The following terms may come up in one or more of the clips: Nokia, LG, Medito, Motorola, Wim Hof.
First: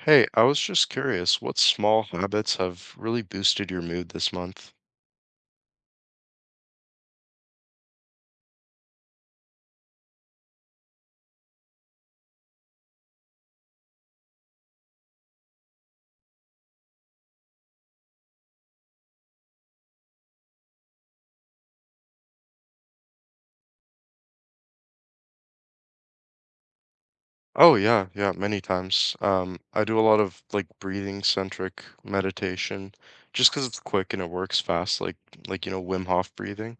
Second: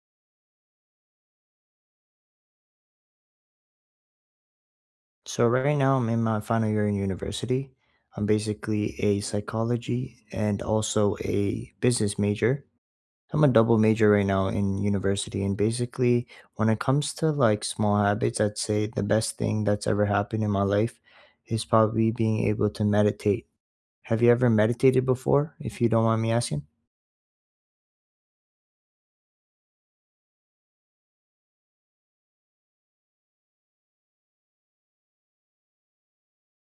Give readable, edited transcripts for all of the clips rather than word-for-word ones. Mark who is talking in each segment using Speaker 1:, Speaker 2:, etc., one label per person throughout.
Speaker 1: Hey, I was just curious, what small habits have really boosted your mood this month?
Speaker 2: So right now I'm in my final year in university. I'm basically a psychology and also a business major. I'm a double major right now in university, and basically when it comes to like small habits, I'd say the best thing that's ever happened in my life is probably being able to meditate. Have you ever meditated before, if you don't mind me asking?
Speaker 1: Oh yeah, yeah, many times. I do a lot of like breathing centric meditation just 'cause it's quick and it works fast, like you know, Wim Hof breathing.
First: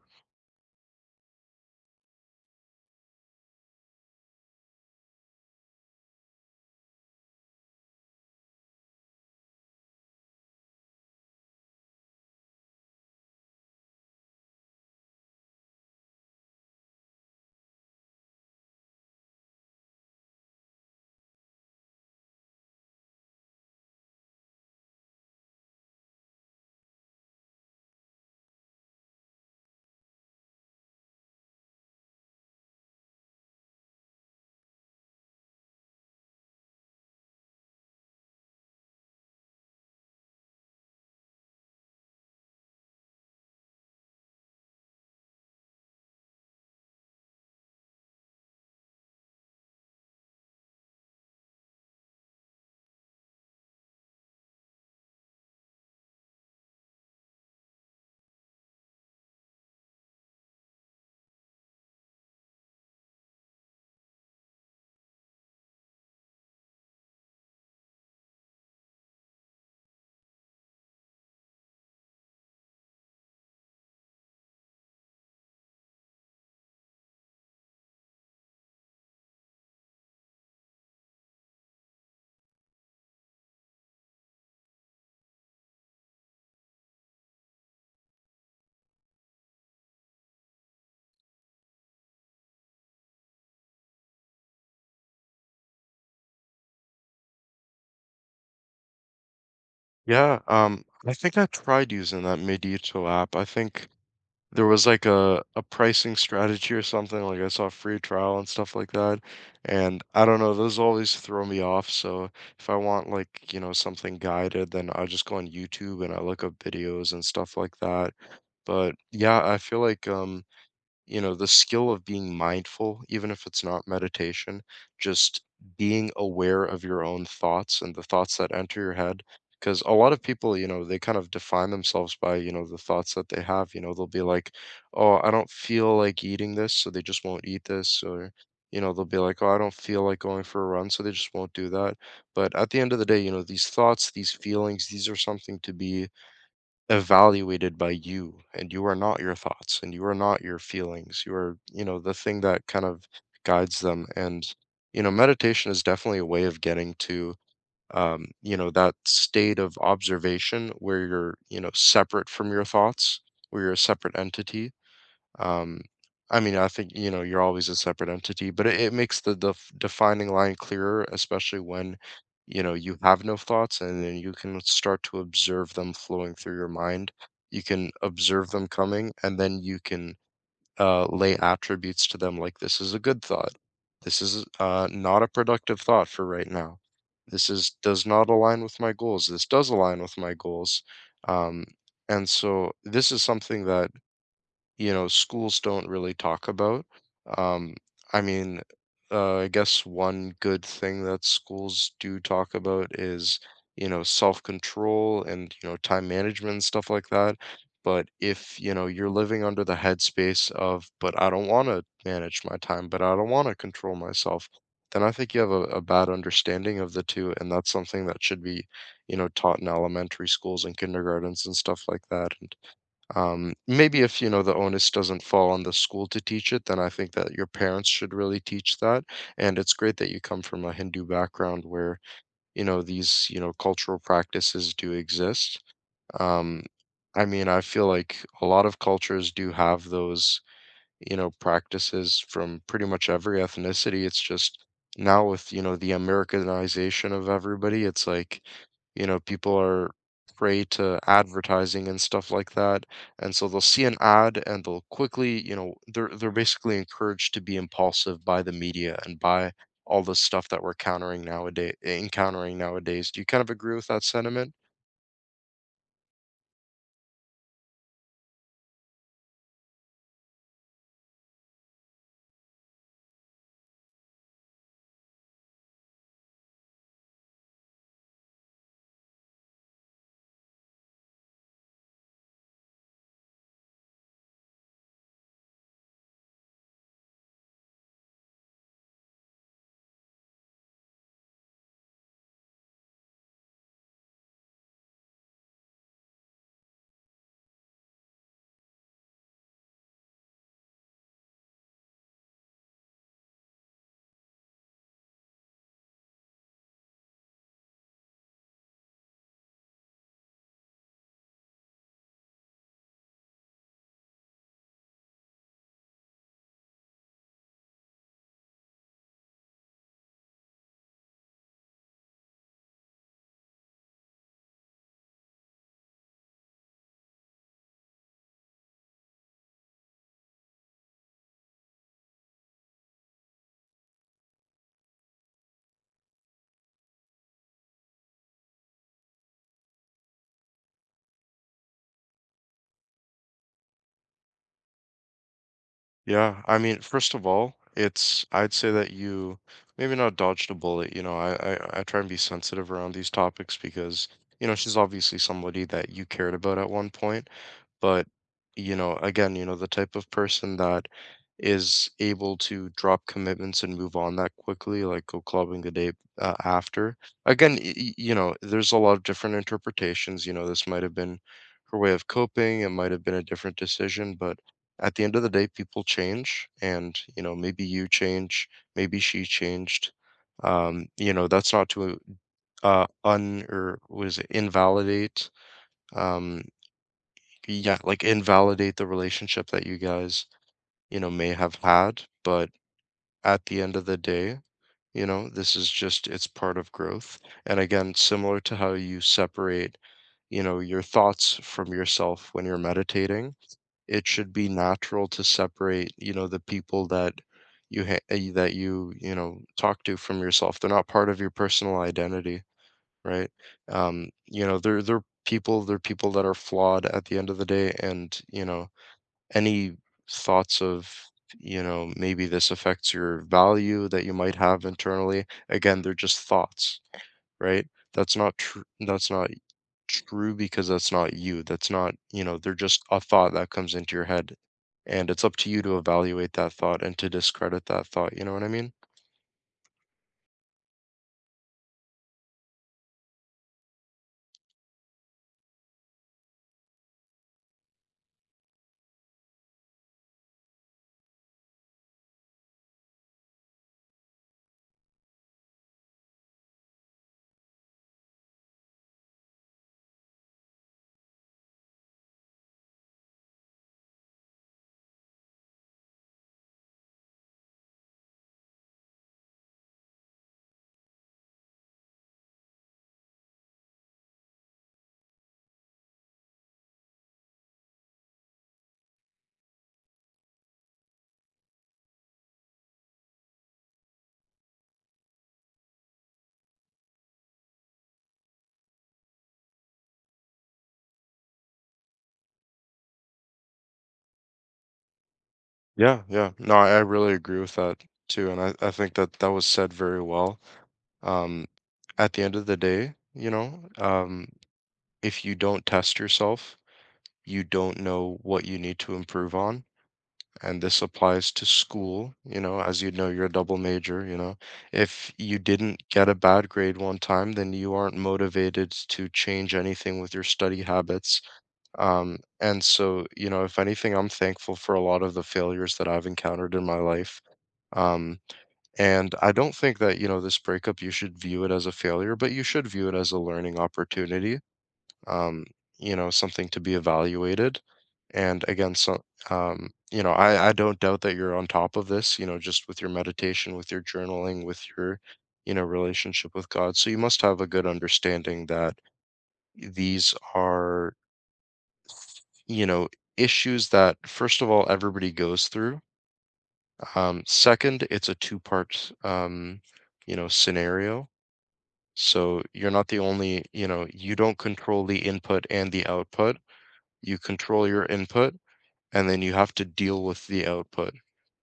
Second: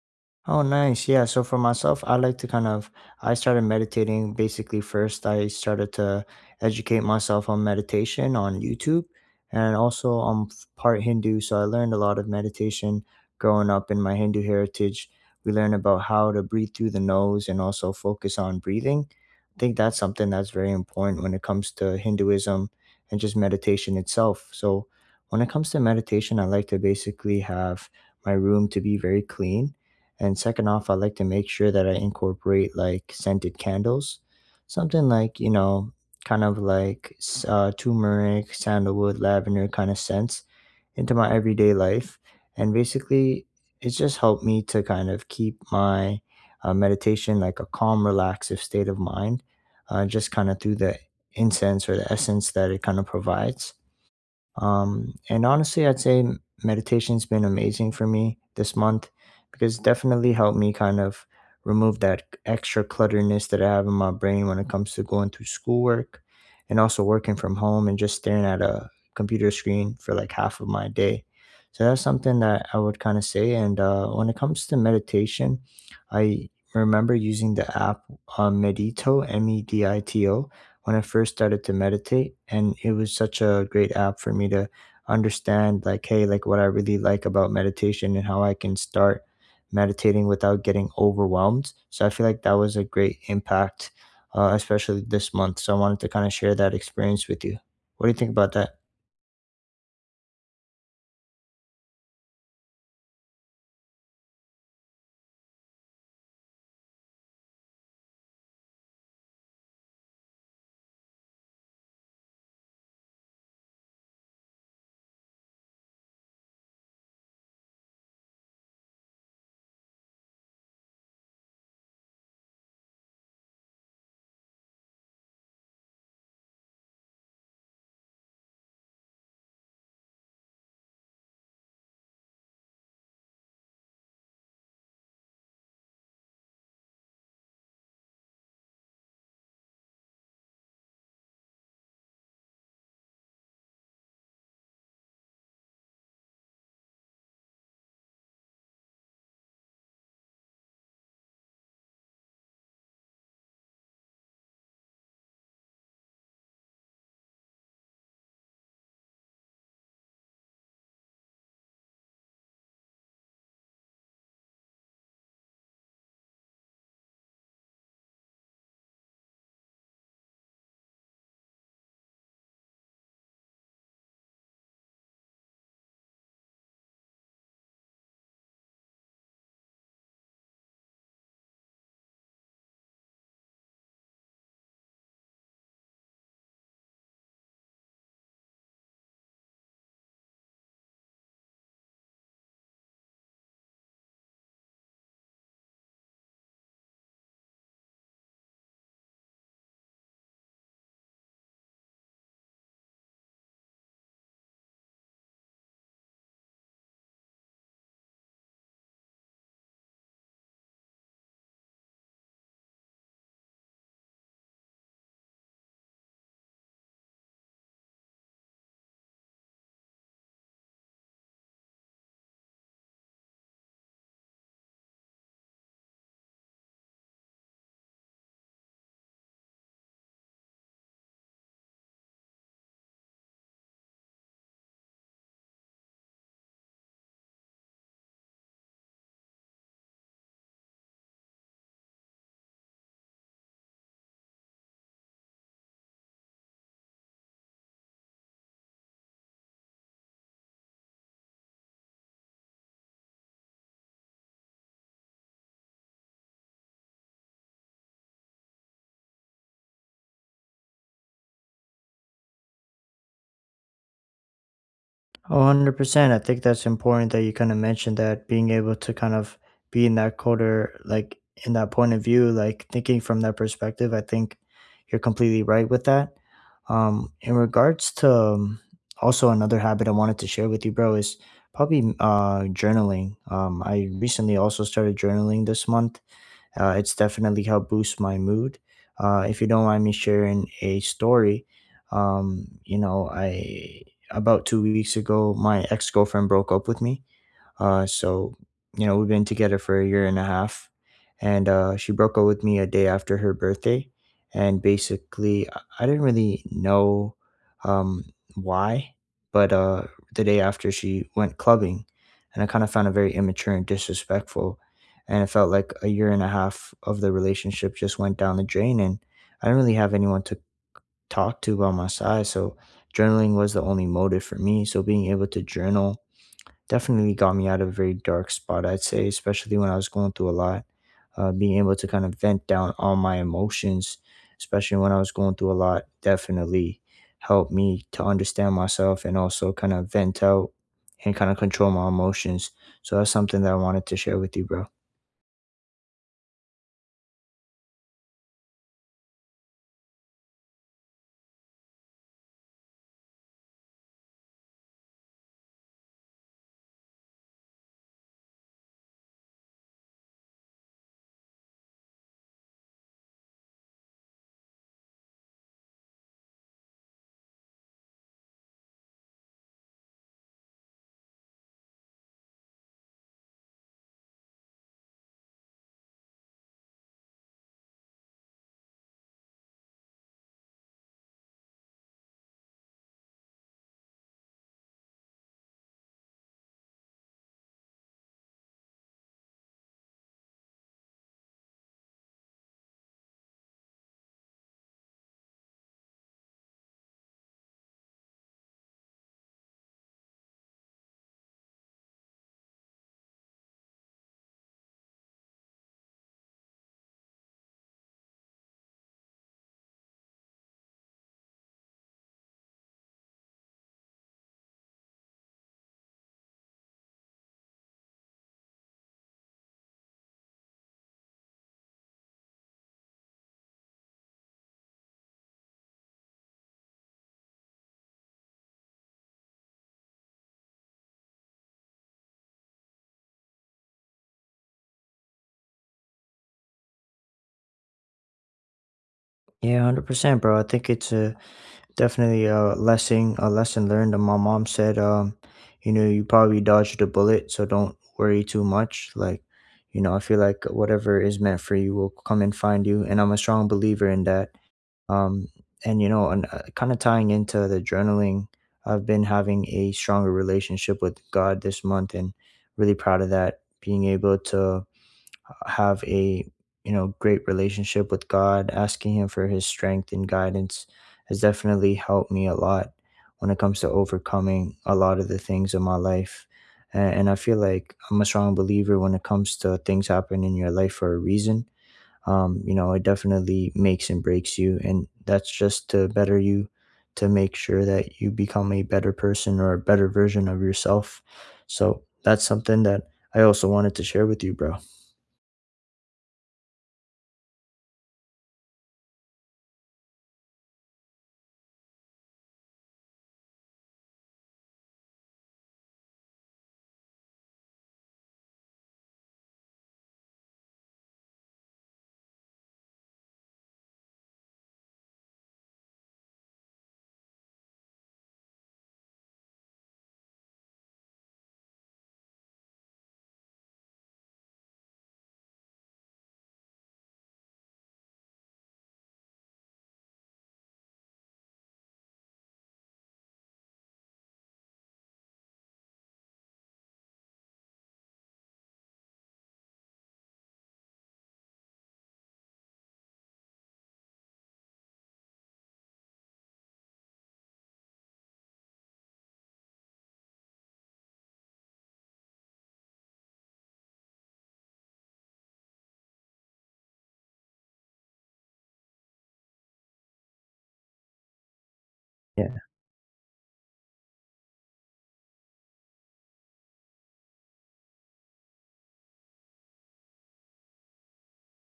Speaker 2: Oh, nice. Yeah. So for myself, I like to kind of, I started meditating basically first. I started to educate myself on meditation on YouTube, and also part Hindu. So I learned a lot of meditation growing up in my Hindu heritage. We learn about how to breathe through the nose and also focus on breathing. I think that's something that's very important when it comes to Hinduism and just meditation itself. So when it comes to meditation, I like to basically have my room to be very clean, and second off, I like to make sure that I incorporate like scented candles, something like, you know, kind of like turmeric, sandalwood, lavender kind of scents into my everyday life. And basically, it's just helped me to kind of keep my meditation like a calm, relaxive state of mind, just kind of through the incense or the essence that it kind of provides. And honestly, I'd say meditation's been amazing for me this month because it definitely helped me kind of remove that extra clutterness that I have in my brain when it comes to going through schoolwork and also working from home and just staring at a computer screen for like half of my day. So that's something that I would kind of say. And when it comes to meditation, I remember using the app Medito, M E D I T O, when I first started to meditate. And it was such a great app for me to understand, like, hey, like what I really like about meditation and how I can start meditating without getting overwhelmed. So I feel like that was a great impact, especially this month. So I wanted to kind of share that experience with you. What do you think about that?
Speaker 1: Yeah, I think I tried using that Medito app. I think there was like a pricing strategy or something, like I saw free trial and stuff like that, and I don't know, those always throw me off, so if I want like, you know, something guided, then I just go on YouTube and I look up videos and stuff like that. But yeah, I feel like you know, the skill of being mindful, even if it's not meditation, just being aware of your own thoughts and the thoughts that enter your head, because a lot of people, you know, they kind of define themselves by, you know, the thoughts that they have. You know, they'll be like, oh, I don't feel like eating this, so they just won't eat this, or, you know, they'll be like, oh, I don't feel like going for a run, so they just won't do that. But at the end of the day, you know, these thoughts, these feelings, these are something to be evaluated by you. And you are not your thoughts and you are not your feelings. You are, you know, the thing that kind of guides them. And you know, meditation is definitely a way of getting to, you know, that state of observation where you're, you know, separate from your thoughts, where you're a separate entity. um, I mean, I think, you know, you're always a separate entity, but it makes the defining line clearer, especially when, you know, you have no thoughts and then you can start to observe them flowing through your mind. You can observe them coming, and then you can lay attributes to them, like this is a good thought. This is not a productive thought for right now. This is does not align with my goals. This does align with my goals. Um, and so this is something that, you know, schools don't really talk about. Um, I mean, I guess one good thing that schools do talk about is, you know, self-control and, you know, time management and stuff like that. But if, you know, you're living under the headspace of, but I don't want to manage my time, but I don't want to control myself, then I think you have a bad understanding of the two. And that's something that should be, you know, taught in elementary schools and kindergartens and stuff like that. Maybe if you know the onus doesn't fall on the school to teach it, then I think that your parents should really teach that. And it's great that you come from a Hindu background where, you know, these, you know, cultural practices do exist. Um, I mean, I feel like a lot of cultures do have those, you know, practices from pretty much every ethnicity. It's just now with, you know, the Americanization of everybody, it's like, you know, people are prey to advertising and stuff like that. And so they'll see an ad and they'll quickly, you know, they're basically encouraged to be impulsive by the media and by all the stuff that we're countering nowadays encountering nowadays. Do you kind of agree with that sentiment?
Speaker 2: 100%. I think that's important that you kind of mentioned that being able to kind of be in that quarter, like in that point of view, like thinking from that perspective, I think you're completely right with that. In regards to also another habit I wanted to share with you, bro, is probably journaling. I recently also started journaling this month. It's definitely helped boost my mood. If you don't mind me sharing a story, you know, I about two weeks ago, my ex girlfriend broke up with me, so, you know, we've been together for a year and a half, and she broke up with me a day after her birthday. And basically, I didn't really know, um, why, but the day after she went clubbing, and I kind of found it very immature and disrespectful. And it felt like a year and a half of the relationship just went down the drain, and I didn't really have anyone to talk to by my side. So, journaling was the only motive for me. So, being able to journal definitely got me out of a very dark spot, I'd say, especially when I was going through a lot. Being able to kind of vent down all my emotions, especially when I was going through a lot, definitely helped me to understand myself and also kind of vent out and kind of control my emotions. So that's something that I wanted to share with you, bro.
Speaker 1: Yeah, I mean, first of all, it's I'd say that you maybe not dodged a bullet. You know, I try and be sensitive around these topics because, you know, she's obviously somebody that you cared about at one point. But, you know, again, you know, the type of person that is able to drop commitments and move on that quickly, like go clubbing the day after. Again, you know, there's a lot of different interpretations. You know, this might have been her way of coping, it might have been a different decision, but at the end of the day, people change. And, you know, maybe you change, maybe she changed. You know, that's not to un or was invalidate um invalidate the relationship that you guys, you know, may have had. But at the end of the day, you know, this is just, it's part of growth. And again, similar to how you separate, you know, your thoughts from yourself when you're meditating, it should be natural to separate, you know, the people that that you know, talk to from yourself. They're not part of your personal identity, right? You know, they're people, they're people that are flawed at the end of the day. And you know, any thoughts of, you know, maybe this affects your value that you might have internally? Again, they're just thoughts, right? That's not true. That's not true, because that's not you. That's not, you know, they're just a thought that comes into your head. And it's up to you to evaluate that thought and to discredit that thought. You know what I mean?
Speaker 2: Yeah, 100%, bro. I think it's a Definitely a lesson learned. And my mom said, you know, you probably dodged a bullet, so don't worry too much. Like, you know, I feel like whatever is meant for you will come and find you. And I'm a strong believer in that. Um, and you know, and kind of tying into the journaling, I've been having a stronger relationship with God this month, and really proud of that. Being able to have a you know great relationship with God, asking Him for His strength and guidance has definitely helped me a lot when it comes to overcoming a lot of the things in my life. And I feel like I'm a strong believer when it comes to things happen in your life for a reason. You know, it definitely makes and breaks you, and that's just to better you, to make sure that you become a better person or a better version of yourself. So that's something that I also wanted to share with you, bro.
Speaker 1: Yeah, yeah. No, I really agree with that too. And I think that that was said very well. Um, at the end of the day, you know, if you don't test yourself, you don't know what you need to improve on. And this applies to school, you know, as you know, you're a double major, you know. If you didn't get a bad grade one time, then you aren't motivated to change anything with your study habits. And so, you know, if anything, I'm thankful for a lot of the failures that I've encountered in my life. Um, and I don't think that, you know, this breakup, you should view it as a failure, but you should view it as a learning opportunity, um, you know, something to be evaluated. And again, so, you know, I don't doubt that you're on top of this, you know, just with your meditation, with your journaling, with your, you know, relationship with God. So you must have a good understanding that these are, you know, issues that, first of all, everybody goes through. Second, it's a two part, you know, scenario.
Speaker 2: Yeah,
Speaker 1: So you're not the only, you know, you don't control the input and the output. You control your input, and then you have to deal with the output.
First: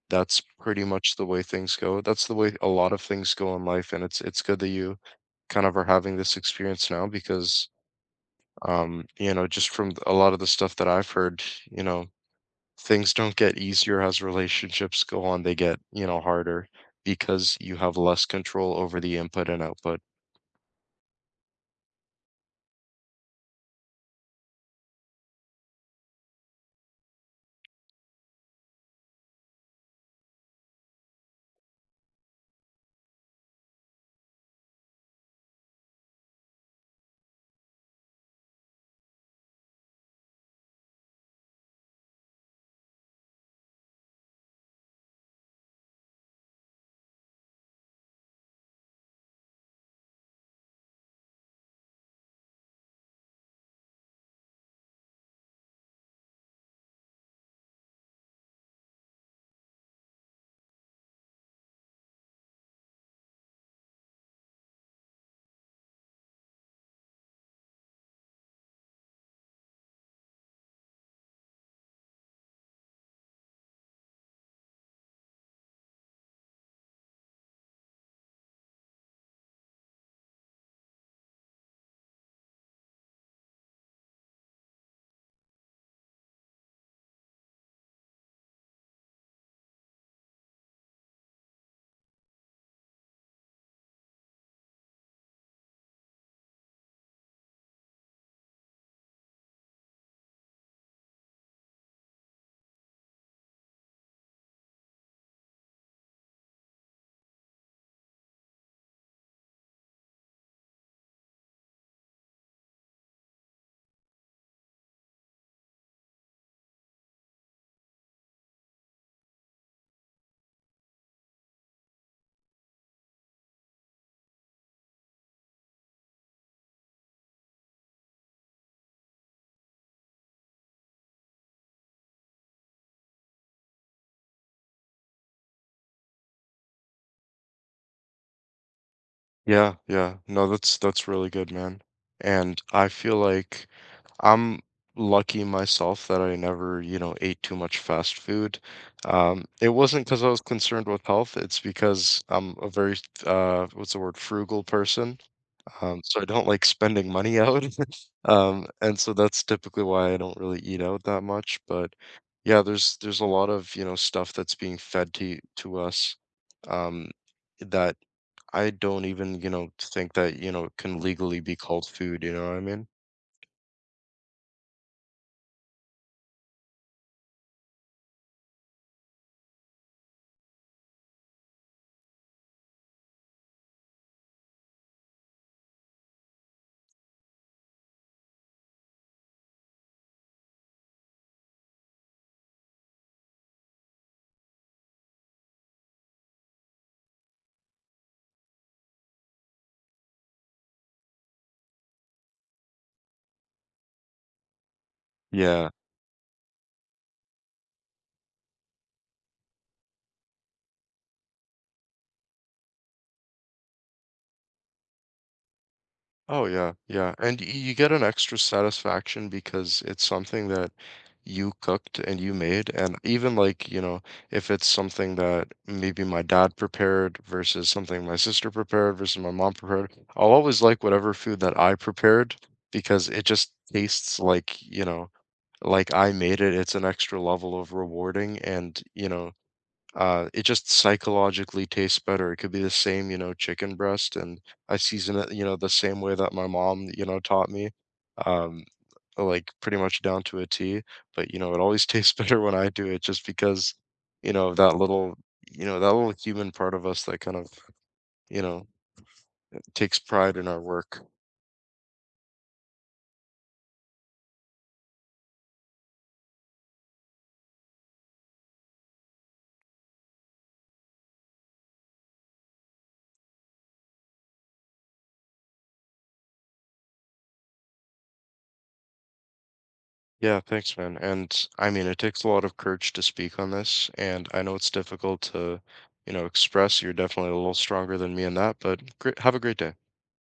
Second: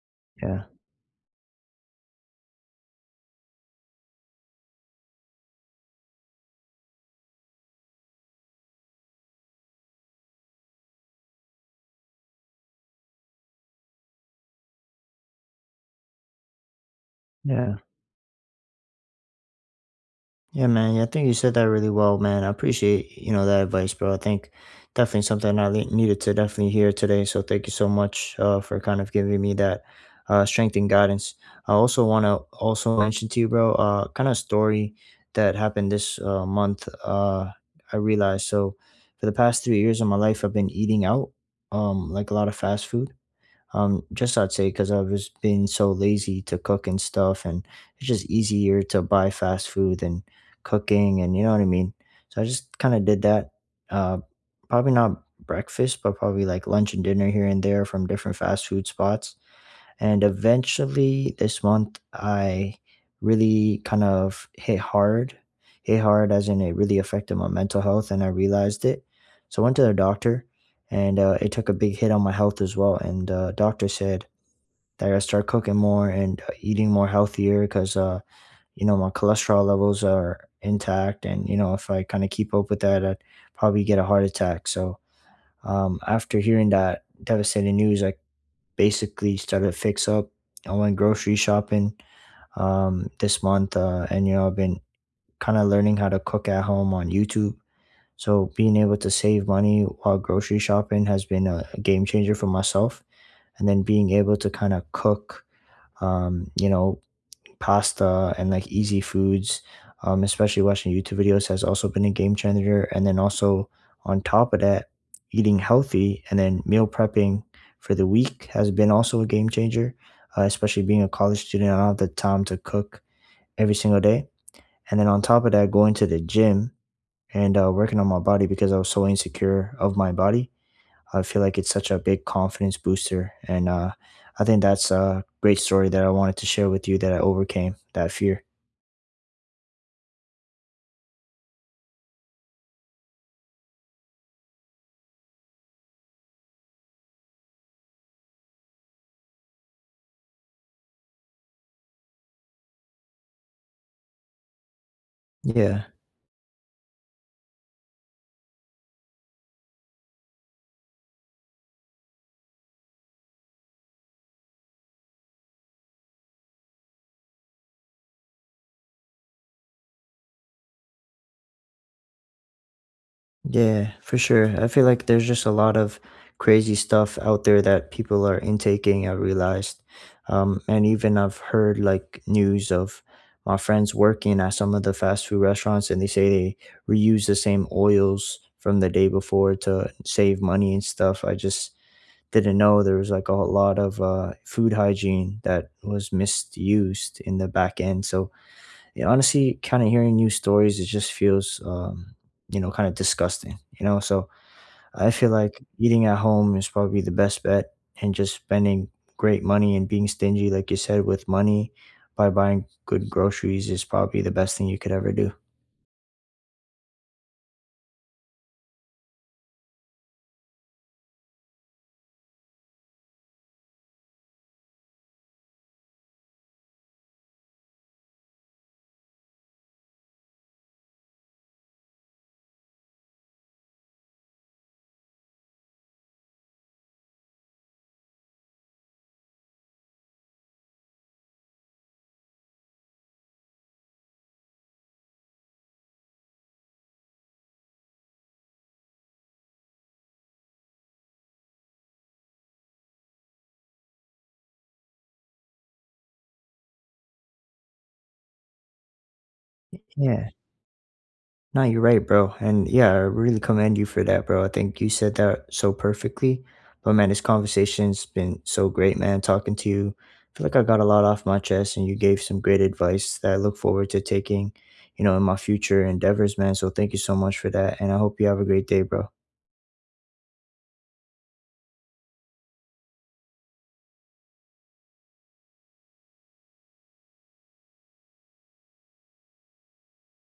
Speaker 1: That's
Speaker 2: yeah.
Speaker 1: pretty much the way things go. That's the way a lot of things go in life. And it's good that you kind of are having this experience now because you know, just from a lot of the stuff that I've heard, you know, things don't get easier as relationships go on, they get, you know, harder, because you
Speaker 2: Yeah.
Speaker 1: have less control over the input and output.
Speaker 2: Yeah, man. Yeah, I think you said that really well, man. I appreciate, you know, that advice, bro. I think definitely something needed to definitely hear today. So thank you so much for kind of giving me that strength and guidance. I also want to also mention to you, bro, kind of story that happened this month. I realized so for the past three years of my life, I've been eating out, like a lot of fast food. Just I'd say because I was being so lazy to cook and stuff, and it's just easier to buy fast food than cooking, and you know what I mean. So I just kind of did that. Uh, Probably not breakfast, but probably like lunch and dinner here and there from different fast food spots. And eventually this month, I really kind of hit hard as in it really affected my mental health and I realized it. So I went to the doctor, and it took a big hit on my health as well. And doctor said that I gotta start cooking more and eating more healthier because, you know, my cholesterol levels are intact. And, you know, if I kind of keep up with that, I'd probably get a heart attack. So after hearing that devastating news, I basically started a fix up. I went grocery shopping this month, and you know, I've been kind of learning how to cook at home on YouTube. So being able to save money while grocery shopping has been a game changer for myself. And then being able to kind of cook, you know, pasta and like easy foods, especially watching YouTube videos has also been a game changer. And then also on top of that, eating healthy and then meal prepping for the week has been also a game changer, especially being a college student. I don't have the time to cook every single day. And then on top of that, going to the gym and working on my body because I was so insecure of my body. I feel like it's such a big confidence booster. And I think that's a great story that I wanted to share with you that I overcame that fear.
Speaker 1: Yeah, yeah. No, that's really good, man. And I feel like I'm lucky myself that I never, you know, ate too much fast food. It wasn't because I was concerned with health. It's because I'm a very, what's the word, frugal person.
Speaker 2: Yeah,
Speaker 1: So I don't like spending money out. And so that's typically why I don't really eat out that much. But yeah, there's a lot of, you know, stuff that's being fed to us, um, that I don't even, you know, think that, you know, it can legally be called food, you know what I mean?
Speaker 2: yeah, for sure. I feel like there's just a lot of crazy stuff out there that people are intaking, I realized. And even I've heard like news of my friends working at some of the fast food restaurants, and they say they reuse the same oils from the day before to save money and stuff. I just didn't know there was like a lot of food hygiene that was misused in the back end. So and honestly, kind of hearing new stories, it just feels, you know, kind of disgusting, you know? So I feel like
Speaker 1: Yeah.
Speaker 2: eating at home is probably the best bet and just spending great money and being stingy, like you said, with money by buying good groceries is probably the best thing you could ever do.
Speaker 1: Oh yeah, yeah. And y you get an extra satisfaction because it's something that you cooked and you made. And even like, you know, if it's something that maybe my dad prepared versus something my sister prepared versus my mom prepared, I'll always like whatever food that I prepared because it just tastes like, you know, like I made it. It's an extra level of rewarding, and, you know, it just psychologically tastes better. It could be the same, you know, chicken breast, and I season it, you know, the same way that my mom, you know, taught me, um, like pretty much down to a T. But you know, it always tastes better when I do it, just because, you know, that little, you know, that little human part of us that kind of, you know, takes
Speaker 2: Yeah.
Speaker 1: pride in our work.
Speaker 2: No, you're right, bro. And yeah, I really commend you for that, bro. I think you said that so perfectly. But man, this conversation's been so great, man, talking to you. I feel like I got a lot off my chest and you gave some great advice that I look forward to taking, you know, in my future endeavors, man. So thank you so much for that. And I hope you have a great day, bro.
Speaker 1: Yeah, thanks, man. And I mean, it takes a lot of courage to speak on this, and I know it's difficult to, you know, express. You're definitely a little stronger than me in that, but great, have a great day.